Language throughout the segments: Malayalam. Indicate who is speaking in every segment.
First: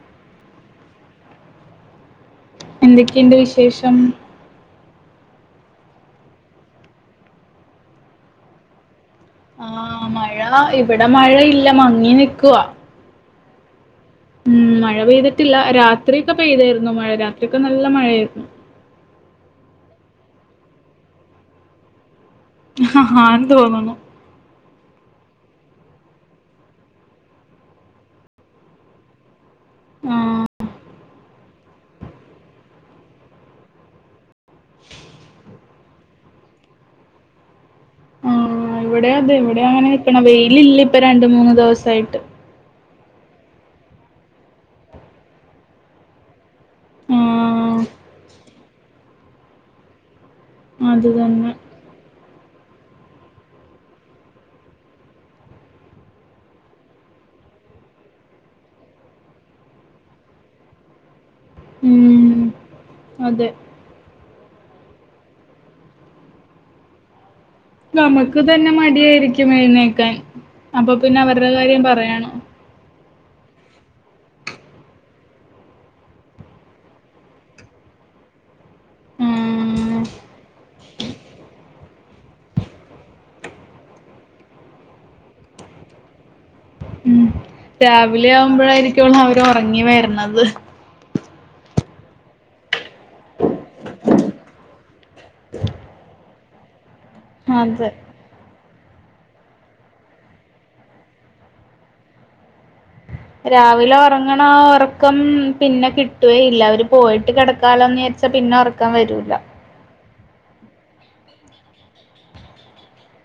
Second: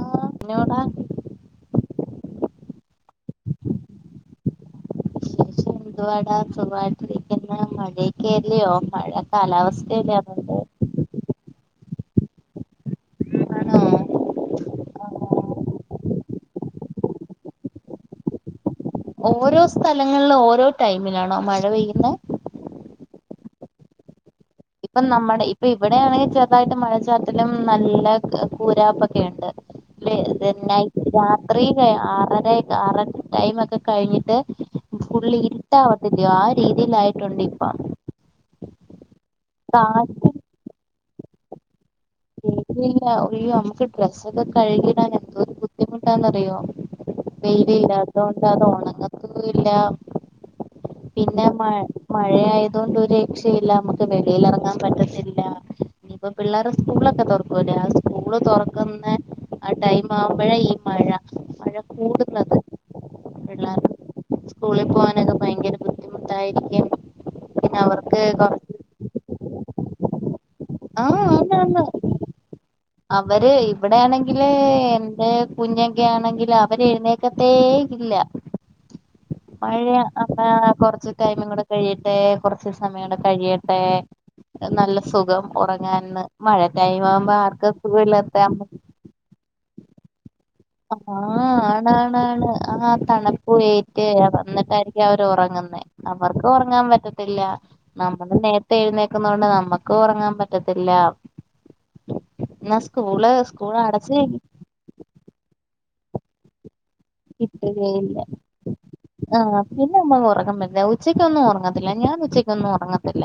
Speaker 1: ആഹ് ന്നോടാ
Speaker 2: എന്തൊക്കെയ്ണ്ട് വിശേഷം
Speaker 1: ന്തുവാടാ സുഖവായിട്ടിരിക്കുന്നൊ മഴയൊക്കെ അല്ലെയോ മഴ
Speaker 2: ആഹ്
Speaker 1: കാലാവസ്ഥല്
Speaker 2: മഴ ഇവിടെ മഴയില്ല മങ്ങി നിക്കുവാ
Speaker 1: ആണോ
Speaker 2: ഉം മഴ പെയ്തിട്ടില്ല രാത്രിയൊക്കെ പെയ്തേര്ന്നു മഴ രാത്രിയൊക്കെ നല്ല മഴയായിരുന്നു
Speaker 1: ഓരോ സ്ഥലങ്ങളിലും ഓരോ ടൈമിലാണോ മഴ പെയ്യ്ന്നേ
Speaker 2: ആഹ് തോന്നുന്നു
Speaker 1: ഇപ്പം നമ്മുടെ ഇപ്പ ഇവിടെയാണെങ്കി ചെറുതായിട്ട് മഴച്ചാറ്റലും നല്ല കൂരാപ്പൊക്കെ ഉണ്ട്
Speaker 2: ആഹ്
Speaker 1: ത് നൈ രാത്രി ആറരെക്കെ ആറര ടൈമൊക്കെ കഴിഞ്ഞിട്ട് ഫുള്ള് ഇരുട്ടാവത്തില്ലോ ആ രീതിലായിട്ടുണ്ട് ഇപ്പ
Speaker 2: ആഹ് ഇവിടെ അതെ ഇവിടെ അങ്ങനെ നിക്ക്ണെ
Speaker 1: കാറ്റും
Speaker 2: വെയിലില്ല ഇപ്പ രണ്ട മൂന്ന് ദിവസായിട്ട്
Speaker 1: ഇല്ലില്ല ഒയ്യോ നമുക്ക് ഡ്രസ്സൊക്കെ കഴുകിടാൻ എന്തൊരു ബുദ്ധിമുട്ടാന്നറിയോ വെയില്
Speaker 2: ആഹ്
Speaker 1: ഇല്ലാത്തോണ്ട് അത് ഒണങ്ങത്തുല്ല
Speaker 2: അത്
Speaker 1: പിന്നെ
Speaker 2: തന്നെ
Speaker 1: മ മഴയായതോണ്ട് ഒരു രക്ഷയില്ല നമുക്ക് വെളിയിലെറങ്ങാൻ പറ്റത്തില്ല ഇപ്പൊ പിള്ളേരെ സ്കൂളൊക്കെ തൊറ് ക്കൂലെ ആ സ്കൂള് തൊറക്കുന്ന ആ ടൈം ആവുമ്പഴാ ഈ മഴ മഴ
Speaker 2: ഉം
Speaker 1: കൂടുന്നത്
Speaker 2: അതെ
Speaker 1: പിള്ളാർക്ക് സ്കൂളിൽ പോകാനൊക്കെ ഭയങ്കര ബുദ്ധിമുട്ടായിരിക്കും പിന്നെ അവർക്ക്
Speaker 2: നമുക്ക് തന്നെ
Speaker 1: കൊറച്ച്
Speaker 2: മടിയായിരിക്കും എഴുന്നേക്കാൻ അപ്പ പിന്നെ
Speaker 1: ആഹ്
Speaker 2: അവരുടെ
Speaker 1: ആന്ന് ആന്ന്
Speaker 2: കാര്യം പറയണോ
Speaker 1: അവര് ഇവിടെയാണെങ്കില് എന്റെ കുഞ്ഞൊക്കെ ആണെങ്കില് അവര് എഴുന്നേ ക്കത്തേ ഇല്ല, മഴയ
Speaker 2: ആഹ്
Speaker 1: ഒക്കെ ഹ കൊറച്ച് ടൈമുകൂടെ കഴിയട്ടെ കൊറച്ച് സമയം കൂടെ കഴിയട്ടെ നല്ല സുഖം ഒറങ്ങാന്ന് മഴ
Speaker 2: ഉം
Speaker 1: ടൈംമാവുമ്പോ ആർ
Speaker 2: രാവിലെ ആവുമ്പഴായിരിക്കും അവര് ഒറങ്ങി വര്ണത്
Speaker 1: ആഹ് ആണ് ആണ് ആണ് ആ തണുപ്പ് ഏറ്റ് ഇന്നട്ടായിരിക്കും അവര് ഒറങ്ങുന്നേ നമർക്ക് ഒറങ്ങാൻ പറ്റത്തില്ല
Speaker 2: അതെ
Speaker 1: ന നമ്മള് നേരത്തെ എഴുന്നേൽക്കുന്നോണ്ട് നമ്മക്ക് ഒറങ്ങാൻ പറ്റത്തില്ല. ഇന്നാ ശെ
Speaker 2: രാവിലെ ഒറങ്ങണോ ഒറ് ക്കം പിന്നെ കിട്ടുവയില്ല അവര് പോയിട്ട് കെടക്കാലോന്ന്
Speaker 1: കിട്ടുകയില്ല
Speaker 2: വിചാരിച്ചാ പിന്നെ ഒറക്കം വരൂല
Speaker 1: ആഹ് പിന്നെ നമ്മള് ഒറങ്ങുന്നില്ല ഉച്ചക്കൊന്നും ഒറങ്ങത്തില്ല ഞാൻ ഉച്ചയ്കൊന്നും ഒറങ്ങത്തില്ല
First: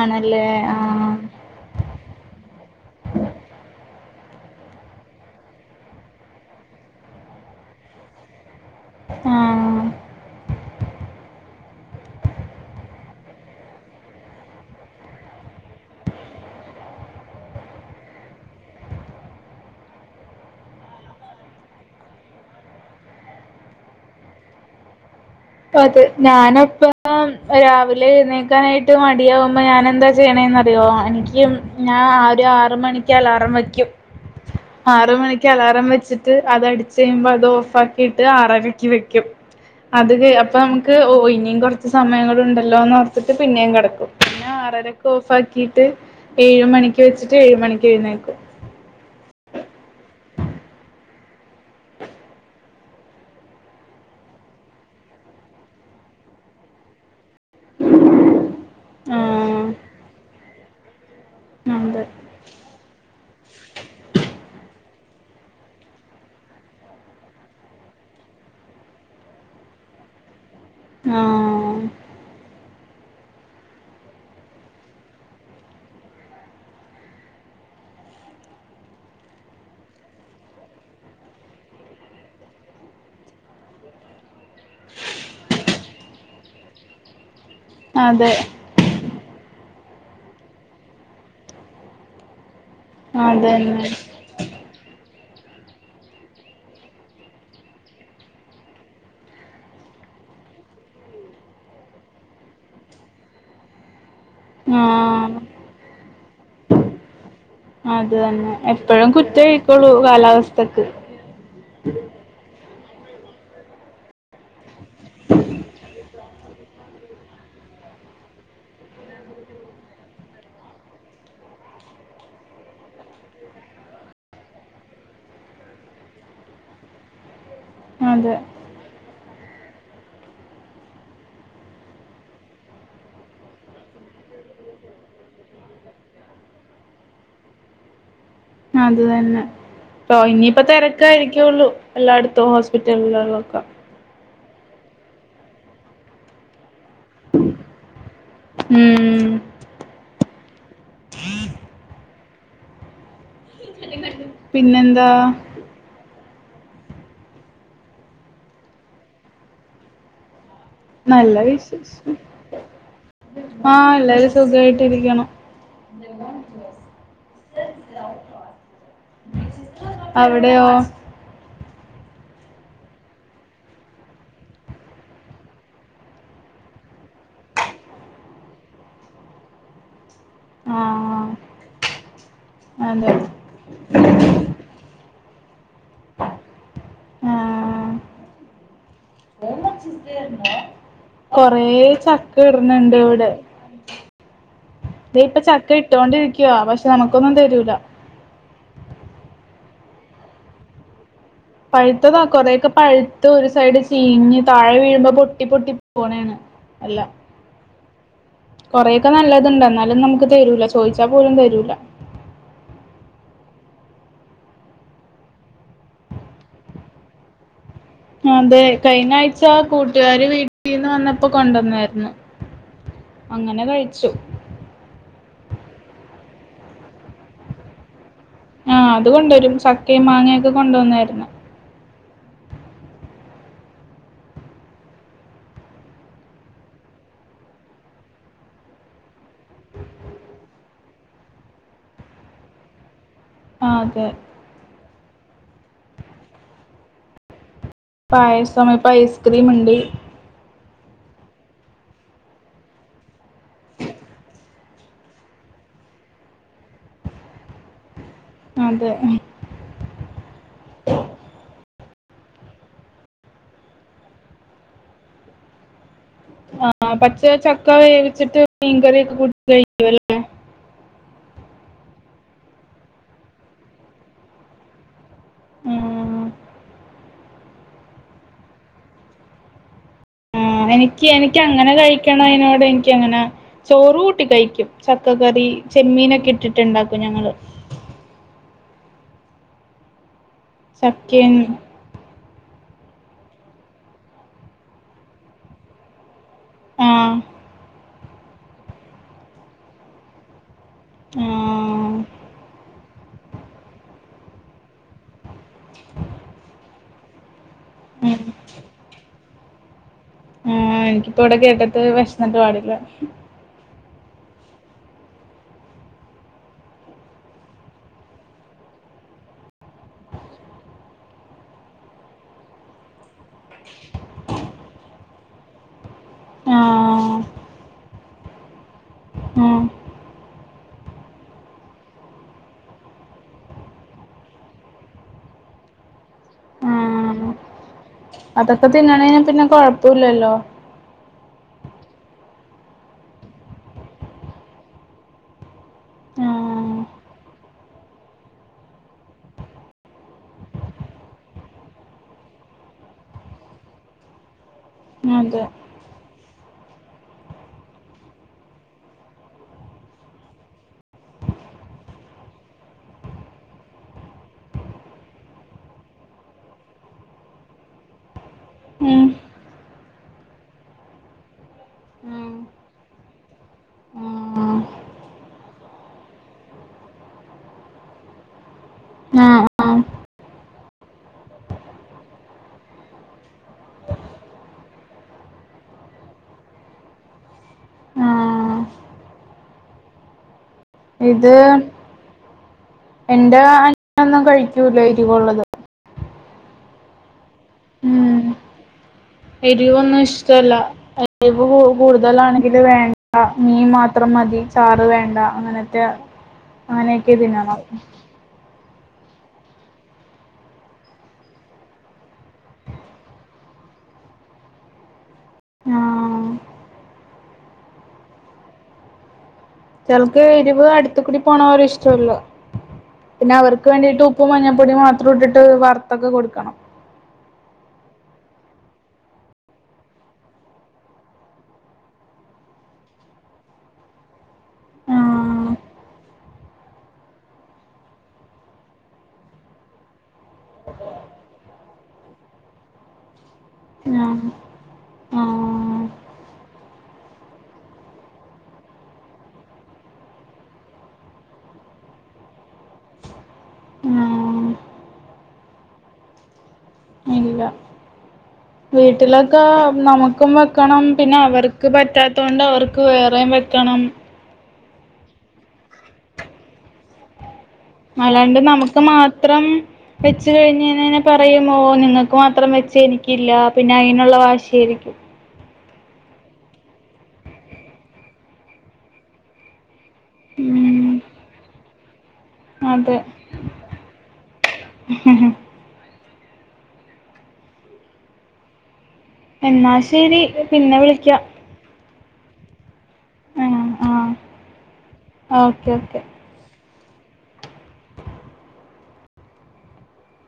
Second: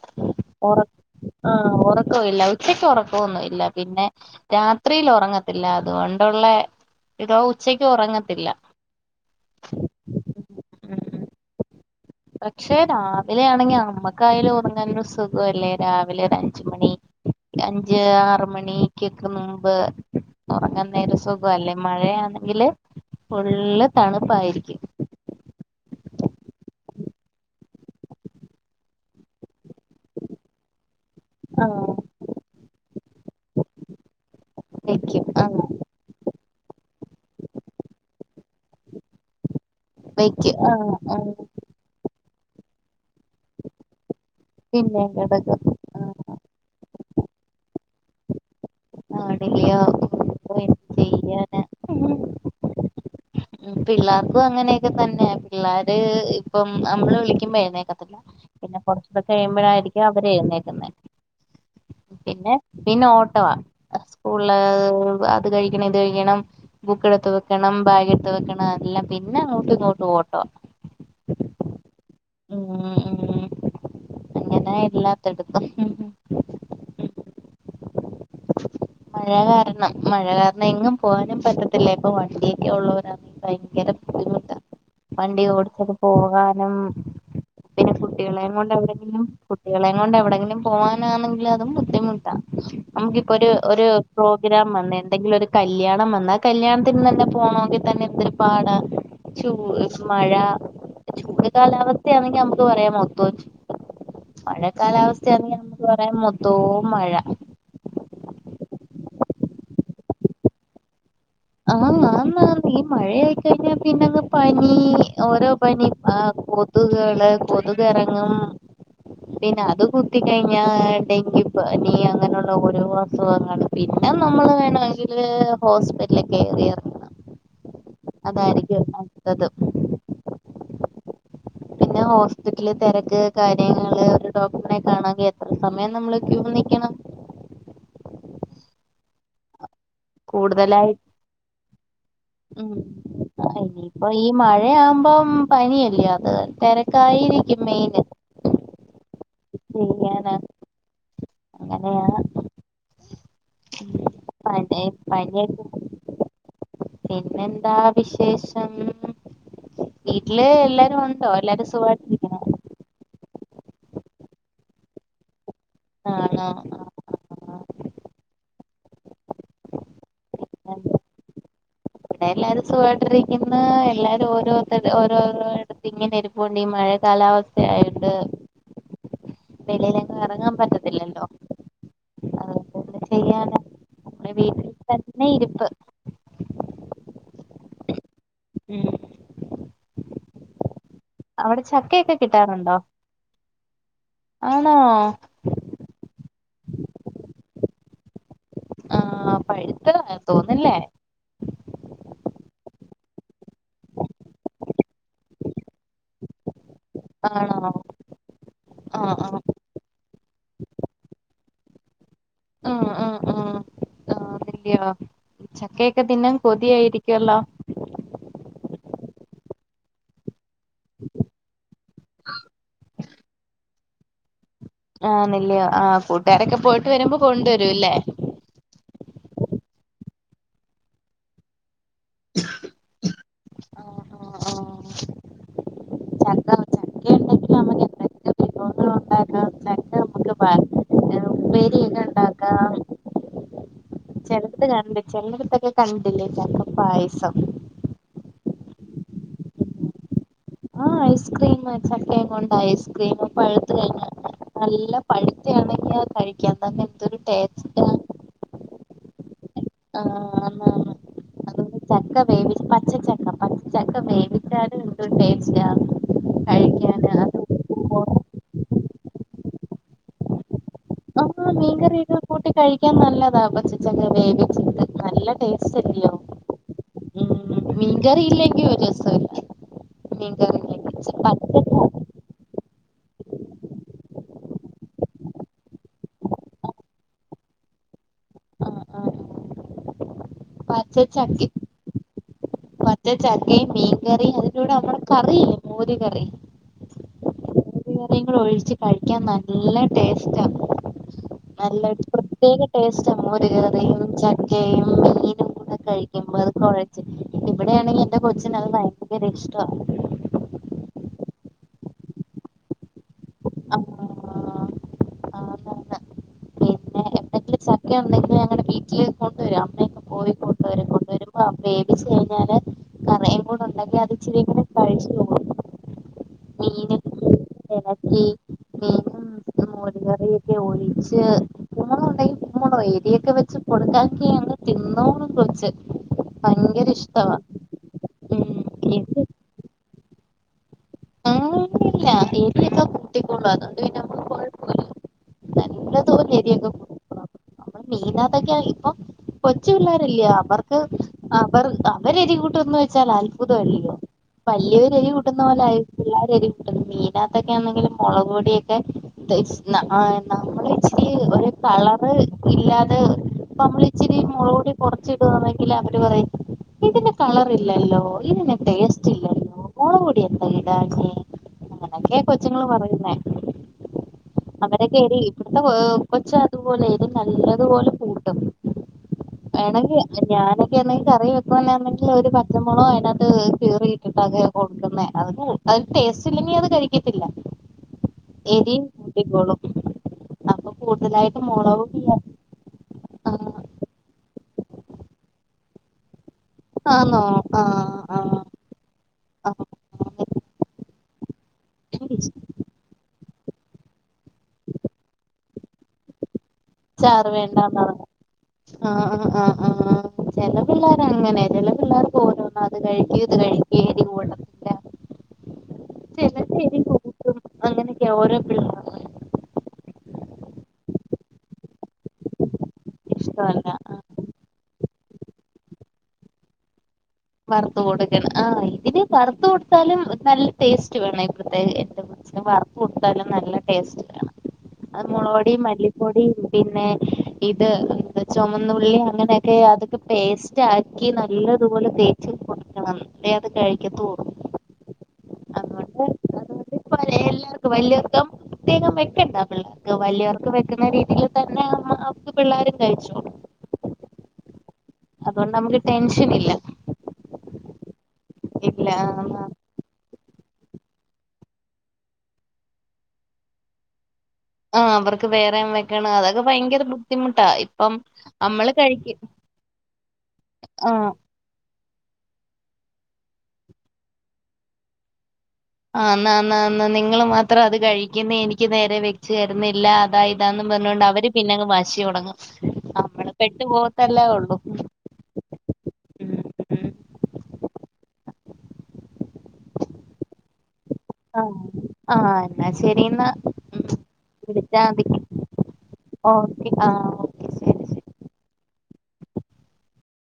Speaker 2: ആണല്ലേ ആഹ്.
Speaker 1: ആഹ് ഒറക്കവില്ല ഉച്ചയ്ക്ക് ഒറക്കവൊന്നുല്ല പിന്നെ രാത്രിയില് ഒറങ്ങത്തില്ല അതുകൊണ്ടുള്ളെ ഇതോ ഉച്ചയ്ക്ക് ഒറങ്ങത്തില്ല
Speaker 2: ആഹ്
Speaker 1: ഉം പക്ഷെ രാവിലെയാണെങ്കി അമ്മക്കായാലും ഒറങ്ങാനൊരു സുഖവല്ലേ രാവിലെ ഒരു അഞ്ച് മണി അഞ്ച് ആറ് മണിക്കൊക്കെ മുമ്പ് ഒറങ്ങുന്നേന് സുഖവല്ലേ മഴയാണെങ്കില് ഫുള്ള് തണുപ്പായിരിക്കും
Speaker 2: അതെ ഞാനൊക്കെ പ്പം രാവിലെ എഴുന്നേൽക്കാനായിട്ട് മടിയാവുമ്പ ഞാനന്താ ചെയ്യ്ണെന്നറിയോ എനിക്ക് ക്കും
Speaker 1: ആഹ്
Speaker 2: ഞാൻ ഒര് ആറ്മണിക്ക് അലാറം വെയ്ക്കും ആറ്
Speaker 1: വെക്കും
Speaker 2: മണിക്ക്
Speaker 1: ആഹ്
Speaker 2: അലാറം വെച്ചിട്ട് അതടിച്ചയുമ്പോ അത് ഓഫാക്കിട്ട് ആറരയ്ക്ക് വെക്കും അത് പി
Speaker 1: വെക്കും ആഹ്
Speaker 2: അപ്പമ്മക്ക്
Speaker 1: ആഹ്
Speaker 2: ഇനിയും കൊറച്ച് സമയങ്ങള്ണ്ടല്ലോന്ന് ഓർത്തിട്ട് പിന്നെയും കടക്കും പിന്നെ ആറരക്ക്
Speaker 1: പിന്നേം കിടക്കും
Speaker 2: ഓഫാക്കിട്ട്
Speaker 1: ആഹ്
Speaker 2: ഏഴ് മണിക്ക് വെച്ചിട്ട് ഏഴ് മണിക്ക് എഴുന്നേൽക്കും
Speaker 1: [unintelligible] എന്ത് ചെയ്യാനാ ഹ്മ്മ് പിള്ളാർക്കും അങ്ങനെയൊക്കെ തന്നെ പിള്ളാര് ഇപ്പം നമ്മളെ വിളി വിളിക്കുമ്പോ എഴുന്നേക്കത്തില്ല ക്കുമ്പോൾ എഴുനേൽക്കത്തില്ല പിന്നെ കൊറച്ച്
Speaker 2: ആഹ്
Speaker 1: കഴിയുമ്പഴായിരിക്കും അവര് എഴുന്നേക്കുന്നേ
Speaker 2: ഹ്മ്മ് അതെ.
Speaker 1: പിന്നെ പിന്നെ ഓട്ടവാ സ്കൂളില് അത് കഴിയണം ഇത് കഴിയണം ബുക്കെടുത്ത് വെക്കണം ബാഗെടുത്ത് വെക്കണം എല്ലാം പിന്നെ അങ്ങോട്ടും ഇങ്ങോട്ടും ഓട്ടവാ
Speaker 2: ആഹ്
Speaker 1: ഹ്മ്മ് ഹ്മ്മ് അങ്ങനെ എല്ലാ തിടുക്കം
Speaker 2: [inaudible]
Speaker 1: മഴ കാരണം മഴ കാരണം എങ്ങും പോവാനും പറ്റത്തില്ല ഇപ്പൊ വണ്ടിയൊക്കെ ഉള്ളവനാ ഭയങ്കര ബുദ്ധിമുട്ടാവണ്ടി ഓടിച്ചിട്ട് പോവാനും പിന്നെ
Speaker 2: അതെ
Speaker 1: കുട്ടികളെ കൊണ്ട് അവിടെങ്ങും കുട്ടികളെ കൊണ്ട് എവിടെങ്കിലും പോവാനാണെങ്കിലും അതും ബുദ്ധിമുട്ടാ നമുക്കിപ്പൊരു, ഒരു
Speaker 2: അതന്നെ
Speaker 1: പ്രോഗ്രാം വന്ന് എന്തെങ്കിലും ഒര് കല്യാണം വന്ന് ആ കല്യാണത്തിനൊന്ന് പോണോങ്കിൽ തന്നെ എന്തൊരുപാടാ ചൂ മഴ ചൂട് കാലാവസ്ഥയാണെങ്കി നമക്ക് പറയാ മൊത്തം മഴ
Speaker 2: ആഹ്
Speaker 1: കാലാവസ്ഥയാണെങ്കിൽ നമക്ക് പറയാം മൊത്തവും മഴ
Speaker 2: അത് തന്നെ എപ്പഴും കുറ്റായ്ര്ക്കൊള്ളൂ കാലാവസ്ഥക്ക്
Speaker 1: ആഹ്, ആ ന്ന് ഈ മഴയാ യിക്കഴിഞ്ഞാൽ പിന്നങ്ങ് പനി ഓരോ പനി ആഹ് പോ കൊത്കള്, കൊതുകെറങ്ങും പിന്നെ അത് കുത്തി കഴിഞ്ഞാ ഡെങ്കി പനി അങ്ങനെ ഉള്ള ഓരോ അസുഖങ്ങള് പിന്നെ നമ്മള് വേണെമെങ്കില് ഹോസ്പിറ്റലി കേറി എറങ്ങ
Speaker 2: അതെ
Speaker 1: അതായിരിക്കും നല്ലത്. പിന്നെ ഹോസ്പിറ്റല് തെരക്ക് കാര്യങ്ങള് ഒരു ഡോക്ടറെനെ കാണാങ്കിഎത്ര സമയം നമ്മള് ക്യൂ നിക്ക്യണം.
Speaker 2: അത് തന്നെ. ട്ടോ ഇനിയിപ്പ
Speaker 1: കൂടുതലായി
Speaker 2: തെരക്കാ യിരിക്ക്യോള്ളു. എല്ലായിടത തൊ ഹോസ്പിറ്റൽ [unintelligible] ളൊക്ക
Speaker 1: അപ്പൊ ഈ മഴയാവുമ്പം പനിയല്ലെ. അപ്പൊ അത് തെരക്കായിരിക്കും മെയിന്.
Speaker 2: ഉം
Speaker 1: ചെയ്യാന അങ്ങനെയ. പനി
Speaker 2: പിന്നെന്താ
Speaker 1: പനി. പിന്നെന്താ വിശേഷം വീട്ടില് എല്ല
Speaker 2: നല്ല വിശേഷം. ആഹ് എല്ലാരും സുഖയിട്ടരിക്ക്ണു.
Speaker 1: ആണൊ.
Speaker 2: അവിടെയോ.
Speaker 1: ഇവിടെ എല്ലാരും സുഖായിരിക്കുന്നു. എല്ലാരും ഓരോത്ത ഓരോരോ ഇടത്ത് ഇങ്ങനെ ഇരിപ്പ് പൊണ്ട് ഈ മഴ കാലാവസ്ഥയായിട്ട്. വെലിയിലെങ്ങു എറങ്ങാൻ പറ്റത്തില്ലല്ലൊ.
Speaker 2: ആഹ്
Speaker 1: അത് കൊണ്ട് പന്നെ
Speaker 2: അതെ
Speaker 1: ചെയ്യാന. നമ്മുടെ വീട്ടിൽ തന്നെ ഇരിപ്പ്.
Speaker 2: ആഹ്
Speaker 1: ഉം
Speaker 2: [unintelligible]
Speaker 1: അവിടെ
Speaker 2: കൊറേ
Speaker 1: ചക്കയൊക്കെ
Speaker 2: ചക്ക ഇടുണ്
Speaker 1: കിട്ടാറുണ്ടോ
Speaker 2: ഇണ്ട് ഇവിടെ.
Speaker 1: ആണോ
Speaker 2: ദെ ഇപ്പ ചക്ക ഇട്ടോകൊണ്ടിരിക്ക്യാെ.. പക്ഷെ നമുക്കൊന്നും തരൂല.
Speaker 1: ആഹ് പഴുത്തതാ തോന്ന്ല്ലെ.
Speaker 2: പഴുത്തതാ കുറേക്കെ പഴുത് ഒരു സൈഡ് ചീഞ്ഞ് താഴെ വീഴുമ്പോ പൊട്ടി പൊട്ടി പോണേണ് എല്ല
Speaker 1: ആണോ
Speaker 2: കൊറെക്കെ
Speaker 1: ആഹ് ആഹ്
Speaker 2: നല്ലത്ണ്ട്. എന്നാലും നമ്മക്ക് തരൂല. ചോയ്ച്ചാ പോലും തരൂല.
Speaker 1: ആഹ് ആഹ് ആഹ് ആഹ്. കുത്ത്യാേ. ചക്കയൊക്കെ തിന്നാ കൊതിയായിരിക്ക്കൊള്ളു
Speaker 2: അതെ കഴിഞ്ഞഴ്ച കൂട്ടുകാര് വീട്ട ട്ടിന്ന് വന്നപ്പം കൊണ്ടന്നേരുന്നു. അങ്ങനെ കഴിച്ചു
Speaker 1: ആന്ന് ല്യാെയോ ആ കൂട്ടുകാരൊക്കെ പോയിട്ട് വരുമ്പം കൊണ്ടുവരുല്ലേ ഫൂട്ടാരെക്കെ...
Speaker 2: ആഹ് അത് കൊണ്ടെരും. ചക്കയും മാങ്ങയൊക്കെ കൊണ്ടുവന്നായിര്ന്നു.
Speaker 1: ഓഹ് ഓ ഓ ചക്ക ആ ചക്ക ഒക്കെ പര് ഉപേരി എയ് ലാ ഇണ്ടാക്ക ഇണ്ടാക്കാം
Speaker 2: ആ അതെ.
Speaker 1: ചെലത്ത് കണ്ട് ചെലട്ത്തക്കെ കണ്ടില്ലേ ചക്ക പായസം
Speaker 2: പായസം ഇപ്പ ഐസ്ക്രീംണ്ട്.
Speaker 1: ആഹ് ഐസ്ക്രീം ചക്കേം കൊണ്ട ഐസ്ക്രീംണ്ട് പഴുത്ത് കഴിഞ നല്ല പഴുത്തയാന്നെങ്കി അത് കഴിക്കാൻതന്നെ എന്തൊരു ടേസ്റ്റ്
Speaker 2: അതെ
Speaker 1: ആഹ് ആന്ന് ആണ് ചക്ക വേവി പച്ചച്ചക്ക പച്ചച്ചക്ക വേവിച്ചാലും എന്തൊരു ടെസ്റ്റാ.
Speaker 2: ആഹ് പച്ച ചക്ക വേവിച്ചിട്ട് മീൻകറിയൊക്കെ കൂട്ടി കഴിക്ക്വല്ലോ
Speaker 1: ആ മീൻകറിയൊക്കെ കൂട്ടി കഴിക്കാൻ നല്ലതാ പചച്ചക്ക വേവിച്ചിട്ട് നല്ല
Speaker 2: ആ
Speaker 1: ടേസ്റ്റ്ല്ലയോ ഉം ഉം മീൻകറിയില്ലെങ്കിൽ ഒരു രസൊല്ല
Speaker 2: ആഹ് എനിക്ക് എനിക്ക് അങ്ങനെ കഴിക്കണയ്നോട് എനിക്കങ്ങന ചോറ് കൂട്ടി കഴിക്കും ചക്കക്കറി ചെമ്മീനൊക്കെ ഇട്ടിട്ട്ണ്ടാക്കും ഞങ്ങള്
Speaker 1: ആഹ് ആഹ് ആഹ്
Speaker 2: ചക്കയും
Speaker 1: പച്ചച്ചക്കിം പച്ച ചക്കയും മീൻകറിയും അതിന്റെൂടെ നമ്മളെ കറില്ലേ മോര് കറി
Speaker 2: ആഹ്
Speaker 1: മീൻ കറിങ്കുടെ ഒഴിച്ച് കഴിക്കാൻ നല്ല ടേസ്റ്റ്
Speaker 2: ആ
Speaker 1: നല്ലരു പ്രത്യേക ടേസ്റ്റ് മുരുകറിയും ചക്കയും മീനും കൂടെ കഴിക്കുമ്പോ അത് കോയ ച്ച് ഇവിടെയാണെങ്കി എന്റെ
Speaker 2: ഉം
Speaker 1: കൊച്ചിന് ഭയങ്കര ഇഷ്ട
Speaker 2: ആഹ് എനിക്കിപ്പോ ഇവിടെ കേട്ടിട് വിശന്നിട്ട പാടില്ല
Speaker 1: ഓ ആ ആത ന്നെ
Speaker 2: [inaudible]
Speaker 1: വീട്ട ചക്ക ഉണ്ടെങ്കിൽ ഞങ്ങെ വീട്ടില് കൊണ്ടുവരും അമ്മയൊക്കെ പോയി കൊണ്ടരെ കൊണ്ടുവരുമ്പോ വേവിച്ച് കഴിഞ്ഞാല് കറയും കൂടെ ഉണ്ടെങ്കി അത് ഇച്ചിരി ഇങ്ങനെ കഴിച്ചു പോവും [unintelligible] മീൻ
Speaker 2: ആഹ് ആഹ്
Speaker 1: കറിയൊക്കെ ഒഴിച്ച് [unintelligible] [unintelligible] എരിയൊക്കെ വെച്ച് കൊടുക്കാക്കിന്ന് തിന്നോള്ളും കൊച്ച് ഭങ്കര
Speaker 2: ആഹ്
Speaker 1: ഇഷ്ടവാ ഉം
Speaker 2: അതൊക്കെ തിന്നണാ
Speaker 1: എരി
Speaker 2: പിന്നെ കൊഴപ്പില്ലല്ലോ
Speaker 1: ഇല്ല [unintelligible] [unintelligible]
Speaker 2: ആഹ്
Speaker 1: [unintelligible] അതൊക്കെ ഇപ്പൊ കൊച്ചു പിള്ളോരല്ല അവർക്ക് അവർ അവരെരി കൂട്ടന്ന് വെച്ചാൽ അത്ഭുതമല്ലയോ വലിയൊരു എരുവ് കൂട്ടുന്ന
Speaker 2: അതെ
Speaker 1: പോലെ ആയിരിക്കില്ല പിള്ളേര് എരിവ് കൂട്ടുന്നത് മീനകത്തൊക്കെ ആണെങ്കില് മുളക് പൊടിയൊക്കെ [unintelligible] ആ നമ്മള് ഇച്ചിരി ഒരു കളറ് ഇല്ലാതെ പ്പ നമ്മളെ ഇച്ചിരി മുളകുപൊടി കുറച്ചിടന്നെങ്കിൽ അവര് പറയും ഇതിന് കളർ ഇല്ലല്ലോ ഇതിന്
Speaker 2: ഉം
Speaker 1: ടേസ്റ്റ് ഇല്ലല്ലോ മുളകുപൊടി എന്താ ഇടാന് അങ്ങനെക്കെ
Speaker 2: ഉം
Speaker 1: കൊച്ചുങ്ങൾ പറയുന്നേ
Speaker 2: ഉം
Speaker 1: അങ്ങനൊക്കെരി ഇവിടുത്തെ കൊച്ച അതുപോലെ എരി നല്ലതുപോലെ കൂട്ടും
Speaker 2: ആഹ
Speaker 1: വേണെങ്കിൽ ഞാനൊക്കെ എന്തെങ്കിൽ കറി വെക്കന്നെങ്കിൽ ഒരു പച്ചമുളോ അതിനകത്ത് കറിട്ട് [unintelligible] കൊടുക്കുന്ന അഹ് ടേസ്റ്റ് ഇല്ലെങ്കി അത് കഴിക്കത്തില്ല
Speaker 2: ഉ
Speaker 1: എരി കൂട്ടിക്കോളും അപ്പൊ
Speaker 2: ഇത്
Speaker 1: കൂടുതലായിട്ട് മുളക ഇല്ല
Speaker 2: എന്റെ അനിയാനൊന്നും കഴിക്കൂലോ ഇരിവുള്ളത്
Speaker 1: ആണോ ആഹ
Speaker 2: ഉം എരിവൊന്നും
Speaker 1: ആഹ്
Speaker 2: ഇഷ്ടല്ല എരുവ് കൂടുതലാണെങ്കില് വേണ്ട മീൻ മാത്രം മതി ചാറ് വേണ്ട അങ്ങനത്തെ അങ്ങനെയൊക്കെ തിന്നണം
Speaker 1: ആഹ ആഹ ആഹ് ആഹ ആ ചെല പിള്ളേർ അങ്ങനെ ചെല പിള്ളേർ പോരോന്ന അത് കഴിക്ക ഇത് കഴിക്ക ഏരിവ് കൂടെ
Speaker 2: ആഹ
Speaker 1: [unintelligible] അങ്ങനെയൊക്കെ ഓരോ പിള്ള
Speaker 2: ട്ട്യൾക്ക് ഇരുവ് അടുത്ക്കുടി പോകുന്നത് ഇഷ്ടല്ല പിന്നെ
Speaker 1: ഇഷ്ടമല്ല
Speaker 2: അവർക്ക് വേണ്ടിട്ട് ഉപ്പ് മഞ്ഞപ്പൊടി മാത്രം ഇട്ടിട്ട് വറുത്തൊക്കെ കൊടുക്കണം
Speaker 1: വറുത് കൊടുക്കണം ആഹ് ഇതിന് വറുത്തു കൊടുത്താലും നല്ല ടേസ്റ്റ് വേണം ഇ പ്രത്യേക [unintelligible] ത് വറുത്തു കൊടുത്താലും നല്ല ടേസ്റ്റ്ന്നേണ് അത് മുള
Speaker 2: ആഹ്
Speaker 1: പൊടി മല്ലിപ്പൊടി പിന്നെ ഇത് ചുവന്നുള്ളി അങ്ങനെയൊക്കെ അതൊക്കെ ട്ടേസ്റ്റാ കി നല്ലതുപോലെ തേച്ചിൽ കൊടുക്കണം അല്ലെ അത് കഴിക്കത്തൂ
Speaker 2: ആഹ് ആഹ്
Speaker 1: ഇപ്പ [unintelligible] പ്രത്യേകം വെക്കണ്ടാ പിള്ളേർക്ക് വലിയവർക്ക് വെക്കുന്ന രീതിയിൽ തന്നെ ആ അവക്ക് പിള്ളേരും കഴിച്ചോ
Speaker 2: ആഹ്
Speaker 1: അതുകൊണ്ട് നമുക്ക് ടെൻഷൻ ഇല്ല
Speaker 2: ഇല്ല
Speaker 1: ഇല്ല
Speaker 2: വീട്ടിലൊക്കെ നമുക്കും വെക്കണം പിന്നെ അവർക്ക് പറ്റാത്തോണ്ട് അവർക്ക് വേറെയും വെക്കണം
Speaker 1: ആഹ് അവർക്ക് വേറെ വെക്കാണാ അതൊക്കെ ഭയങ്കര ബുദ്ധിമുട്ടാ ഇപ്പം
Speaker 2: മല്ലാണ്ട്
Speaker 1: നമ്മള്
Speaker 2: നമുക്ക്
Speaker 1: കഴിക്കും
Speaker 2: മാത്രം വെച്
Speaker 1: ആ
Speaker 2: കഴിഞേനെന്നെ പറയ മോന് ങ്ങക്ക് മാത്രം വെച്ച് എനിക്കില്ല പിന്നെ അയ്നുള്ള വാശി ആയിരിക്കും
Speaker 1: ആന്ന്. ആന്ന് ആന്ന് നിങ്ങൾ മാത്രം അത് കഴിക്കുന്ന എനിക്ക് നേരെ വെച്ചു തരുന്നില്ല അതാ ഇതാന്ന്
Speaker 2: ഉം
Speaker 1: പറഞ്ഞോൊണ്ട് അവര് പിന്നെങ്ങ് വാശി യൊടങ്ങും
Speaker 2: അതെ
Speaker 1: നമ്മള് പെട്ടു പോകത്തെല്ലേ ഉള്ളു
Speaker 2: എന്നാ ശരി പിന്നെ വിളിക്കാം
Speaker 1: ആഹ് ആഹ് എന്നാ ശരി എന്നാ
Speaker 2: ആഹ് ആഹ്
Speaker 1: വിളിച്ചാതി
Speaker 2: ഓക്കെ ഓക്കെ
Speaker 1: ഓക്കെ ആഹ്